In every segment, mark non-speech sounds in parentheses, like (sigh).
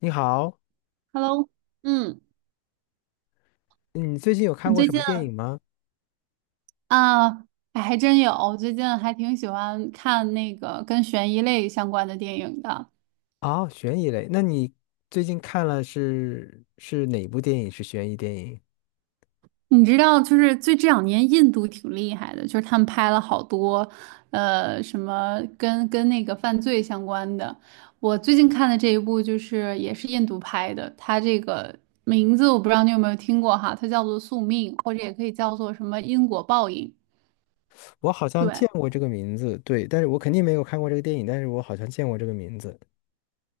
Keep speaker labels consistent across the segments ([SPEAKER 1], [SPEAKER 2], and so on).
[SPEAKER 1] 你好，
[SPEAKER 2] Hello，嗯，
[SPEAKER 1] 你最近有
[SPEAKER 2] 我
[SPEAKER 1] 看过
[SPEAKER 2] 最
[SPEAKER 1] 什么
[SPEAKER 2] 近
[SPEAKER 1] 电影吗？
[SPEAKER 2] 啊，哎还真有，我最近还挺喜欢看那个跟悬疑类相关的电影的。
[SPEAKER 1] 哦，悬疑类，那你最近看了是哪部电影？是悬疑电影？
[SPEAKER 2] 你知道，就是最这两年印度挺厉害的，就是他们拍了好多，什么跟那个犯罪相关的。我最近看的这一部就是也是印度拍的，它这个名字我不知道你有没有听过哈，它叫做《宿命》，或者也可以叫做什么因果报应。
[SPEAKER 1] 我好像
[SPEAKER 2] 对，
[SPEAKER 1] 见过这个名字，对，但是我肯定没有看过这个电影，但是我好像见过这个名字。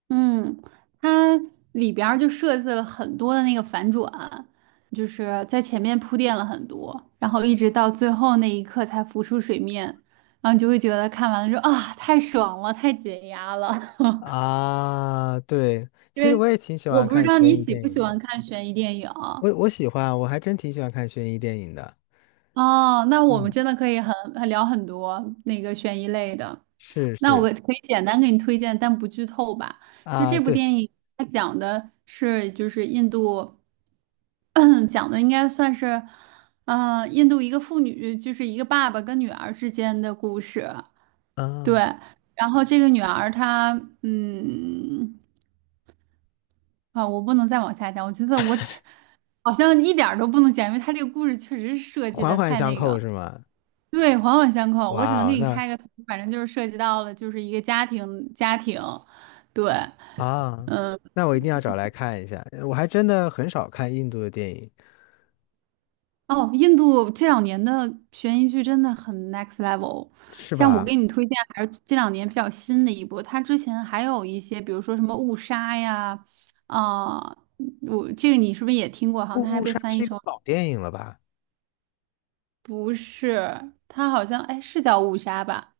[SPEAKER 2] 嗯，它里边儿就设计了很多的那个反转，就是在前面铺垫了很多，然后一直到最后那一刻才浮出水面，然后你就会觉得看完了之后啊，太爽了，太解压了。(laughs)
[SPEAKER 1] 啊，对，
[SPEAKER 2] 因
[SPEAKER 1] 其实我
[SPEAKER 2] 为
[SPEAKER 1] 也挺喜
[SPEAKER 2] 我
[SPEAKER 1] 欢
[SPEAKER 2] 不知
[SPEAKER 1] 看
[SPEAKER 2] 道
[SPEAKER 1] 悬
[SPEAKER 2] 你
[SPEAKER 1] 疑
[SPEAKER 2] 喜
[SPEAKER 1] 电
[SPEAKER 2] 不喜
[SPEAKER 1] 影
[SPEAKER 2] 欢
[SPEAKER 1] 的，
[SPEAKER 2] 看悬疑电影，
[SPEAKER 1] 我喜欢，我还真挺喜欢看悬疑电影的。
[SPEAKER 2] 哦，那我们
[SPEAKER 1] 嗯，
[SPEAKER 2] 真的可以很聊很多那个悬疑类的。
[SPEAKER 1] 是
[SPEAKER 2] 那我
[SPEAKER 1] 是。
[SPEAKER 2] 可以简单给你推荐，但不剧透吧。就
[SPEAKER 1] 啊，
[SPEAKER 2] 这部
[SPEAKER 1] 对。
[SPEAKER 2] 电影，它讲的是就是印度，(clears throat) 讲的应该算是，印度一个妇女，就是一个爸爸跟女儿之间的故事。对，
[SPEAKER 1] 啊，
[SPEAKER 2] 然后这个女儿她，嗯，啊，我不能再往下讲，我觉得我只好像一点儿都不能讲，因为她这个故事确实是设计
[SPEAKER 1] 环
[SPEAKER 2] 的
[SPEAKER 1] 环
[SPEAKER 2] 太
[SPEAKER 1] 相
[SPEAKER 2] 那
[SPEAKER 1] 扣
[SPEAKER 2] 个。
[SPEAKER 1] 是吗？
[SPEAKER 2] 对，环环相扣。我只能
[SPEAKER 1] 哇哦，
[SPEAKER 2] 给你
[SPEAKER 1] 那。
[SPEAKER 2] 开个头，反正就是涉及到了，就是一个家庭，家庭。对，
[SPEAKER 1] 啊，那我一定要找来看一下。我还真的很少看印度的电影。
[SPEAKER 2] 哦，印度这两年的悬疑剧真的很 next level。
[SPEAKER 1] 是
[SPEAKER 2] 像我给
[SPEAKER 1] 吧？
[SPEAKER 2] 你推荐，还是这两年比较新的一部。它之前还有一些，比如说什么误杀呀，啊、我这个你是不是也听过？好像它
[SPEAKER 1] 《误
[SPEAKER 2] 还
[SPEAKER 1] 误
[SPEAKER 2] 被
[SPEAKER 1] 杀》
[SPEAKER 2] 翻译
[SPEAKER 1] 是一个
[SPEAKER 2] 成
[SPEAKER 1] 老电影了吧？
[SPEAKER 2] 不是，它好像哎是叫误杀吧，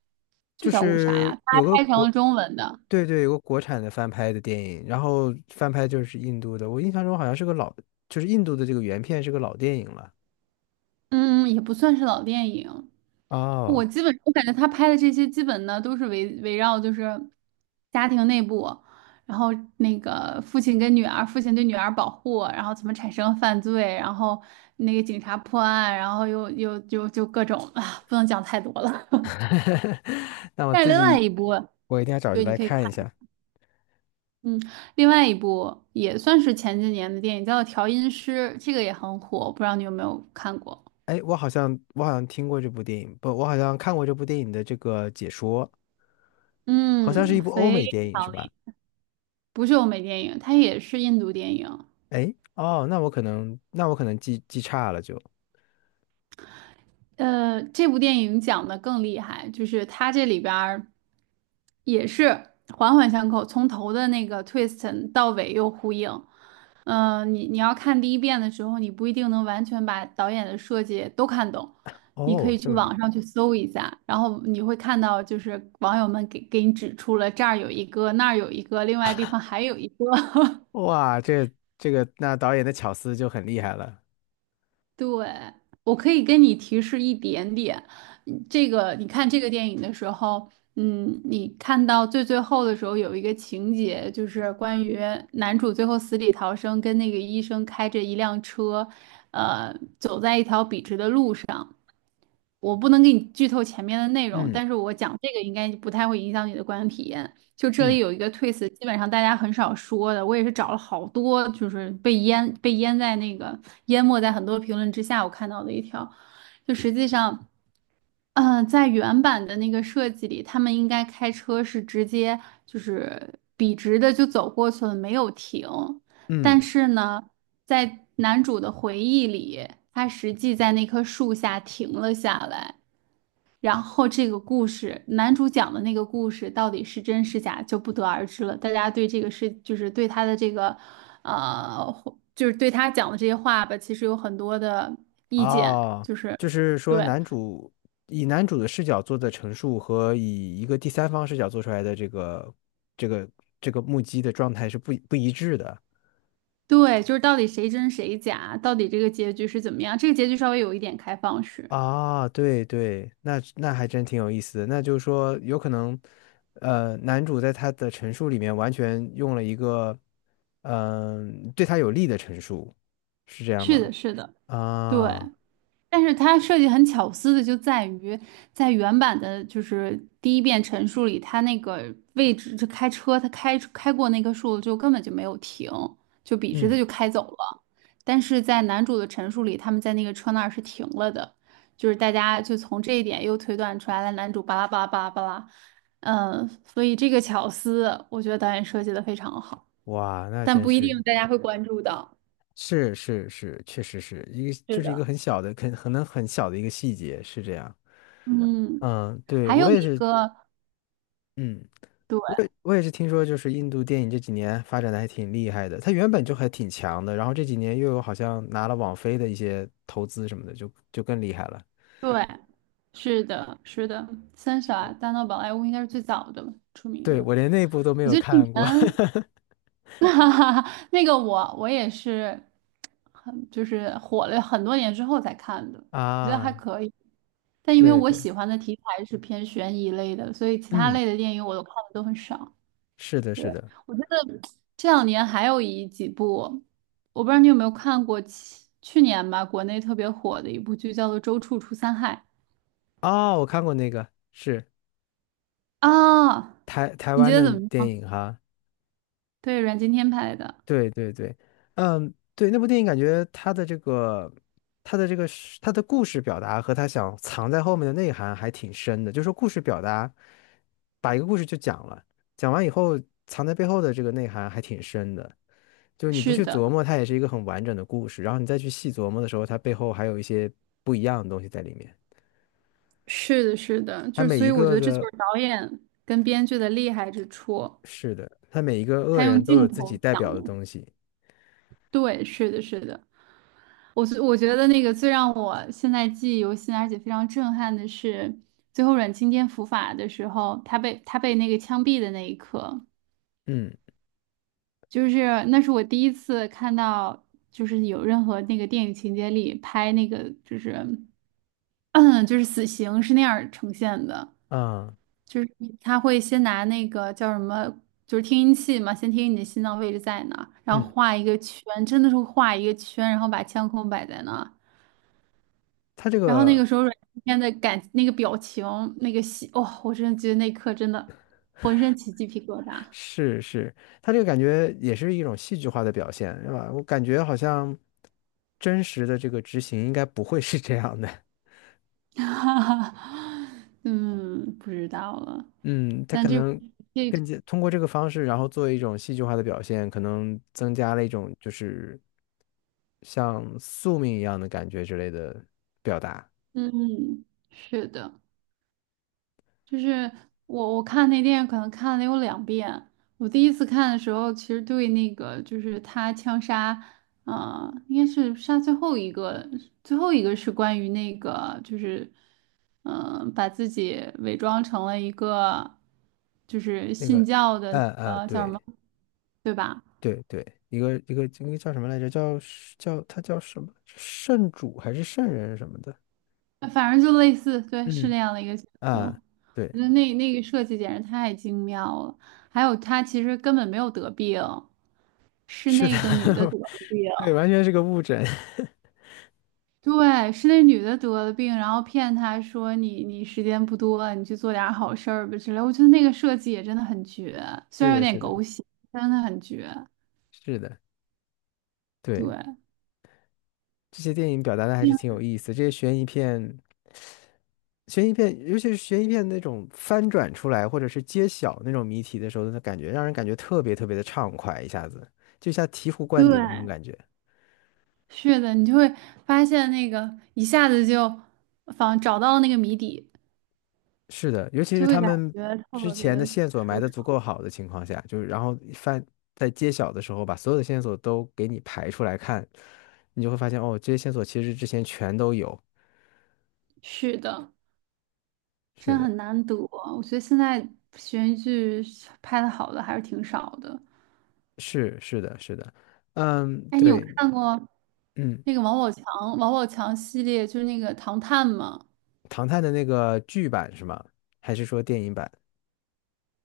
[SPEAKER 2] 就
[SPEAKER 1] 就
[SPEAKER 2] 叫误杀
[SPEAKER 1] 是
[SPEAKER 2] 呀，它还
[SPEAKER 1] 有个
[SPEAKER 2] 拍成
[SPEAKER 1] 国，
[SPEAKER 2] 了中文的。
[SPEAKER 1] 对对，有个国产的翻拍的电影，然后翻拍就是印度的。我印象中好像是个老，就是印度的这个原片是个老电影了。
[SPEAKER 2] 嗯，也不算是老电影。我
[SPEAKER 1] 哦。
[SPEAKER 2] 基本我感觉他拍的这些基本呢都是围绕就是家庭内部，然后那个父亲跟女儿，父亲对女儿保护，然后怎么产生犯罪，然后那个警察破案，然后又就各种啊，不能讲太多了。(laughs)
[SPEAKER 1] (laughs) 那我
[SPEAKER 2] 但是
[SPEAKER 1] 自
[SPEAKER 2] 另外
[SPEAKER 1] 己
[SPEAKER 2] 一部，
[SPEAKER 1] 我一定要找着
[SPEAKER 2] 对，你
[SPEAKER 1] 来
[SPEAKER 2] 可以看，
[SPEAKER 1] 看一下。
[SPEAKER 2] 嗯，另外一部也算是前几年的电影，叫《调音师》，这个也很火，不知道你有没有看过？
[SPEAKER 1] 哎，我好像听过这部电影，不，我好像看过这部电影的这个解说，好像是
[SPEAKER 2] 嗯，
[SPEAKER 1] 一部欧
[SPEAKER 2] 非
[SPEAKER 1] 美电影是
[SPEAKER 2] 常
[SPEAKER 1] 吧？
[SPEAKER 2] 厉害，不是欧美电影，它也是印度电影。
[SPEAKER 1] 哎，哦，那我可能记差了就。
[SPEAKER 2] 这部电影讲的更厉害，就是它这里边儿也是环环相扣，从头的那个 twist 到尾又呼应。你你要看第一遍的时候，你不一定能完全把导演的设计都看懂，你可
[SPEAKER 1] 哦，
[SPEAKER 2] 以
[SPEAKER 1] 这
[SPEAKER 2] 去
[SPEAKER 1] 么厉
[SPEAKER 2] 网
[SPEAKER 1] 害。
[SPEAKER 2] 上去搜一下，然后你会看到就是网友们给你指出了这儿有一个，那儿有一个，另外地方还有一个。(laughs)
[SPEAKER 1] 哇，这这个那导演的巧思就很厉害了。
[SPEAKER 2] 对，我可以跟你提示一点点。嗯这个你看这个电影的时候，嗯，你看到最后的时候有一个情节，就是关于男主最后死里逃生，跟那个医生开着一辆车，走在一条笔直的路上。我不能给你剧透前面的内容，
[SPEAKER 1] 嗯
[SPEAKER 2] 但是我讲这个应该不太会影响你的观影体验。就这里
[SPEAKER 1] 嗯
[SPEAKER 2] 有一个 twist，基本上大家很少说的，我也是找了好多，就是被淹在那个淹没在很多评论之下，我看到的一条，就实际上，嗯，在原版的那个设计里，他们应该开车是直接就是笔直的就走过去了，没有停。但
[SPEAKER 1] 嗯。
[SPEAKER 2] 是呢，在男主的回忆里，他实际在那棵树下停了下来。然后这个故事，男主讲的那个故事到底是真是假就不得而知了。大家对这个事，就是对他的这个，呃，就是对他讲的这些话吧，其实有很多的意见，
[SPEAKER 1] 哦，
[SPEAKER 2] 就是
[SPEAKER 1] 就是
[SPEAKER 2] 对
[SPEAKER 1] 说男主以男主的视角做的陈述和以一个第三方视角做出来的这个这个目击的状态是不一致的。
[SPEAKER 2] 对，就是到底谁真谁假，到底这个结局是怎么样？这个结局稍微有一点开放式。
[SPEAKER 1] 啊，对对，那那还真挺有意思的。那就是说，有可能，男主在他的陈述里面完全用了一个，嗯、对他有利的陈述，是这样
[SPEAKER 2] 是
[SPEAKER 1] 吗？
[SPEAKER 2] 的，是的，对。
[SPEAKER 1] 啊，
[SPEAKER 2] 但是它设计很巧思的就在于，在原版的就是第一遍陈述里，他那个位置就开车，他开过那棵树就根本就没有停，就笔直的
[SPEAKER 1] 嗯，
[SPEAKER 2] 就开走了。但是在男主的陈述里，他们在那个车那儿是停了的，就是大家就从这一点又推断出来了，男主巴拉巴拉巴拉巴拉，嗯，所以这个巧思，我觉得导演设计的非常好，
[SPEAKER 1] 哇，那
[SPEAKER 2] 但
[SPEAKER 1] 真
[SPEAKER 2] 不一
[SPEAKER 1] 是，
[SPEAKER 2] 定大家会关注到。
[SPEAKER 1] 是是是，确实是一个，
[SPEAKER 2] 是
[SPEAKER 1] 就是一个
[SPEAKER 2] 的，
[SPEAKER 1] 很小的，可能很小的一个细节，是这样。
[SPEAKER 2] 嗯，
[SPEAKER 1] 嗯，对，
[SPEAKER 2] 还
[SPEAKER 1] 我
[SPEAKER 2] 有
[SPEAKER 1] 也
[SPEAKER 2] 一
[SPEAKER 1] 是。
[SPEAKER 2] 个。
[SPEAKER 1] 嗯。
[SPEAKER 2] 对。
[SPEAKER 1] 我也是听说，就是印度电影这几年发展的还挺厉害的，它原本就还挺强的，然后这几年又有好像拿了网飞的一些投资什么的，就更厉害了。
[SPEAKER 2] 对，是的，是的，三傻大闹宝莱坞应该是最早的吧，出名
[SPEAKER 1] 对，
[SPEAKER 2] 的。
[SPEAKER 1] 我连那部都没
[SPEAKER 2] 我
[SPEAKER 1] 有
[SPEAKER 2] 觉得去
[SPEAKER 1] 看
[SPEAKER 2] 年，
[SPEAKER 1] 过。
[SPEAKER 2] (laughs) 哈哈，那个我也是很就是火了很多年之后才看的，
[SPEAKER 1] (laughs)
[SPEAKER 2] 我觉得还
[SPEAKER 1] 啊，
[SPEAKER 2] 可以。但因为
[SPEAKER 1] 对
[SPEAKER 2] 我
[SPEAKER 1] 对，
[SPEAKER 2] 喜欢的题材是偏悬疑类的，所以其他
[SPEAKER 1] 嗯，
[SPEAKER 2] 类的电影我都看的都很少。
[SPEAKER 1] 是的，
[SPEAKER 2] 对，
[SPEAKER 1] 是的。
[SPEAKER 2] 我觉得这两年还有一几部，我不知道你有没有看过去，去年吧，国内特别火的一部剧叫做《周处除三害》。
[SPEAKER 1] 哦，我看过那个，是
[SPEAKER 2] 啊，
[SPEAKER 1] 台台
[SPEAKER 2] 你觉
[SPEAKER 1] 湾的
[SPEAKER 2] 得怎么
[SPEAKER 1] 电
[SPEAKER 2] 样？
[SPEAKER 1] 影哈。
[SPEAKER 2] 对，阮经天拍的，
[SPEAKER 1] 对对对，嗯，对，那部电影感觉他的这个，他的这个是，它的故事表达和他想藏在后面的内涵还挺深的。就是说，故事表达，把一个故事就讲了，讲完以后藏在背后的这个内涵还挺深的。就是你不
[SPEAKER 2] 是
[SPEAKER 1] 去
[SPEAKER 2] 的，
[SPEAKER 1] 琢磨，它也是一个很完整的故事。然后你再去细琢磨的时候，它背后还有一些不一样的东西在里面。
[SPEAKER 2] 是的，是的，
[SPEAKER 1] 它
[SPEAKER 2] 就是
[SPEAKER 1] 每
[SPEAKER 2] 所
[SPEAKER 1] 一
[SPEAKER 2] 以我觉
[SPEAKER 1] 个
[SPEAKER 2] 得这就
[SPEAKER 1] 的，
[SPEAKER 2] 是导演跟编剧的厉害之处，
[SPEAKER 1] 是的，它每一个恶
[SPEAKER 2] 他用
[SPEAKER 1] 人都有
[SPEAKER 2] 镜
[SPEAKER 1] 自己
[SPEAKER 2] 头
[SPEAKER 1] 代
[SPEAKER 2] 讲
[SPEAKER 1] 表的
[SPEAKER 2] 了。
[SPEAKER 1] 东西。
[SPEAKER 2] 对，是的，是的，我觉得那个最让我现在记忆犹新，而且非常震撼的是，最后阮经天伏法的时候，他被那个枪毙的那一刻，
[SPEAKER 1] 嗯
[SPEAKER 2] 就是那是我第一次看到，就是有任何那个电影情节里拍那个就是。嗯，就是死刑是那样儿呈现的，
[SPEAKER 1] 啊，
[SPEAKER 2] 就是他会先拿那个叫什么，就是听音器嘛，先听你的心脏位置在哪儿然后
[SPEAKER 1] 嗯，
[SPEAKER 2] 画一个圈，真的是画一个圈，然后把枪口摆在那儿
[SPEAKER 1] 它这
[SPEAKER 2] 然后那个
[SPEAKER 1] 个。
[SPEAKER 2] 时候阮经天那个表情，那个戏，哦，我真的觉得那一刻真的浑身起鸡皮疙瘩。
[SPEAKER 1] 是是，他这个感觉也是一种戏剧化的表现，是吧？我感觉好像真实的这个执行应该不会是这样的。
[SPEAKER 2] (laughs) 哈哈，嗯，不知道了，
[SPEAKER 1] 嗯，他
[SPEAKER 2] 但
[SPEAKER 1] 可
[SPEAKER 2] 这部
[SPEAKER 1] 能
[SPEAKER 2] 这
[SPEAKER 1] 更加通过这个方式，然后做一种戏剧化的表现，可能增加了一种就是像宿命一样的感觉之类的表达。
[SPEAKER 2] 嗯，是的。就是我看那电影可能看了有两遍。我第一次看的时候，其实对那个就是他枪杀，应该是杀最后一个，最后一个是关于那个就是嗯、把自己伪装成了一个就是
[SPEAKER 1] 那
[SPEAKER 2] 信
[SPEAKER 1] 个，
[SPEAKER 2] 教的那个叫什么，
[SPEAKER 1] 对
[SPEAKER 2] 对吧？
[SPEAKER 1] 对对，一个一个一个叫什么来着？叫叫他叫什么？圣主还是圣人什么的？
[SPEAKER 2] 反正就类似，对，是
[SPEAKER 1] 嗯
[SPEAKER 2] 那样的一个角色。
[SPEAKER 1] 啊，
[SPEAKER 2] 我
[SPEAKER 1] 对。
[SPEAKER 2] 觉得那个设计简直太精妙了，还有她其实根本没有得病，
[SPEAKER 1] (laughs)
[SPEAKER 2] 是
[SPEAKER 1] 是的，
[SPEAKER 2] 那个女的得
[SPEAKER 1] (laughs)
[SPEAKER 2] 了病，
[SPEAKER 1] 对，完全是个误诊。
[SPEAKER 2] 对，是那女的得了病，然后骗她说你你时间不多了，你去做点儿好事儿吧之类。我觉得那个设计也真的很绝，
[SPEAKER 1] (laughs)
[SPEAKER 2] 虽
[SPEAKER 1] 是
[SPEAKER 2] 然有
[SPEAKER 1] 的，
[SPEAKER 2] 点
[SPEAKER 1] 是的，
[SPEAKER 2] 狗血，真的很绝。
[SPEAKER 1] 是的，
[SPEAKER 2] 对，
[SPEAKER 1] 对，这些电影表达的还
[SPEAKER 2] 嗯
[SPEAKER 1] 是挺有意思。这些悬疑片，悬疑片，尤其是悬疑片那种翻转出来，或者是揭晓那种谜题的时候，那感觉让人感觉特别特别的畅快，一下子就像醍醐
[SPEAKER 2] 对，
[SPEAKER 1] 灌顶的那种感觉。
[SPEAKER 2] 是的，你就会发现那个一下子就仿找到了那个谜底，
[SPEAKER 1] 是的，尤其是
[SPEAKER 2] 就会
[SPEAKER 1] 他
[SPEAKER 2] 感
[SPEAKER 1] 们
[SPEAKER 2] 觉
[SPEAKER 1] 之
[SPEAKER 2] 特别
[SPEAKER 1] 前的
[SPEAKER 2] 的
[SPEAKER 1] 线索埋
[SPEAKER 2] 舒
[SPEAKER 1] 得足
[SPEAKER 2] 畅。
[SPEAKER 1] 够好的情况下，就是然后翻在揭晓的时候，把所有的线索都给你排出来看，你就会发现哦，这些线索其实之前全都有。
[SPEAKER 2] 是的。
[SPEAKER 1] 是
[SPEAKER 2] 真
[SPEAKER 1] 的。
[SPEAKER 2] 很难得。我觉得现在悬疑剧拍的好的还是挺少的。
[SPEAKER 1] 是是的，是的，嗯，
[SPEAKER 2] 哎，你有
[SPEAKER 1] 对。
[SPEAKER 2] 看过
[SPEAKER 1] 嗯，
[SPEAKER 2] 那个王宝强系列，就是那个《唐探》吗？
[SPEAKER 1] 唐探的那个剧版是吗？还是说电影版？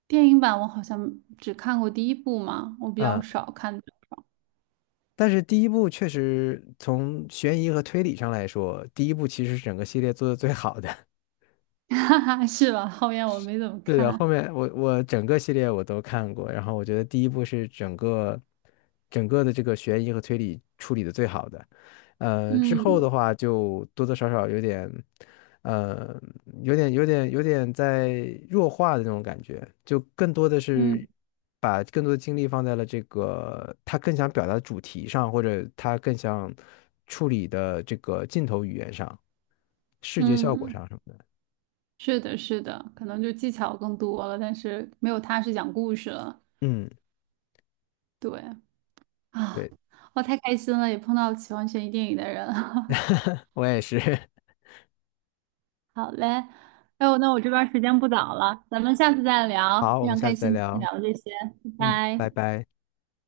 [SPEAKER 2] 电影版我好像只看过第一部嘛，我比较
[SPEAKER 1] 嗯，
[SPEAKER 2] 少看的
[SPEAKER 1] 但是第一部确实从悬疑和推理上来说，第一部其实是整个系列做的最好的。
[SPEAKER 2] (laughs) 哈哈，(laughs) 是吧？后面我没怎么
[SPEAKER 1] 是的，后
[SPEAKER 2] 看。
[SPEAKER 1] 面我整个系列我都看过，然后我觉得第一部是整个的这个悬疑和推理处理的最好的，呃，之后的
[SPEAKER 2] 嗯
[SPEAKER 1] 话就多多少少有点，呃，有点在弱化的那种感觉，就更多的
[SPEAKER 2] 嗯
[SPEAKER 1] 是把更多的精力放在了这个他更想表达的主题上，或者他更想处理的这个镜头语言上、视觉效果
[SPEAKER 2] 嗯，
[SPEAKER 1] 上什么的。
[SPEAKER 2] 是的，是的，可能就技巧更多了，但是没有他是讲故事了。
[SPEAKER 1] 嗯，
[SPEAKER 2] 对啊，啊
[SPEAKER 1] 对，
[SPEAKER 2] 我太开心了，也碰到喜欢悬疑电影的人。(laughs)
[SPEAKER 1] 我也是。(laughs)
[SPEAKER 2] 好嘞，哎呦，那我这边儿时间不早了，咱们下次再聊，
[SPEAKER 1] 好，我
[SPEAKER 2] 非
[SPEAKER 1] 们
[SPEAKER 2] 常
[SPEAKER 1] 下
[SPEAKER 2] 开
[SPEAKER 1] 次再
[SPEAKER 2] 心今天
[SPEAKER 1] 聊。
[SPEAKER 2] 聊的这些，
[SPEAKER 1] 嗯，
[SPEAKER 2] 拜
[SPEAKER 1] 拜
[SPEAKER 2] 拜。
[SPEAKER 1] 拜。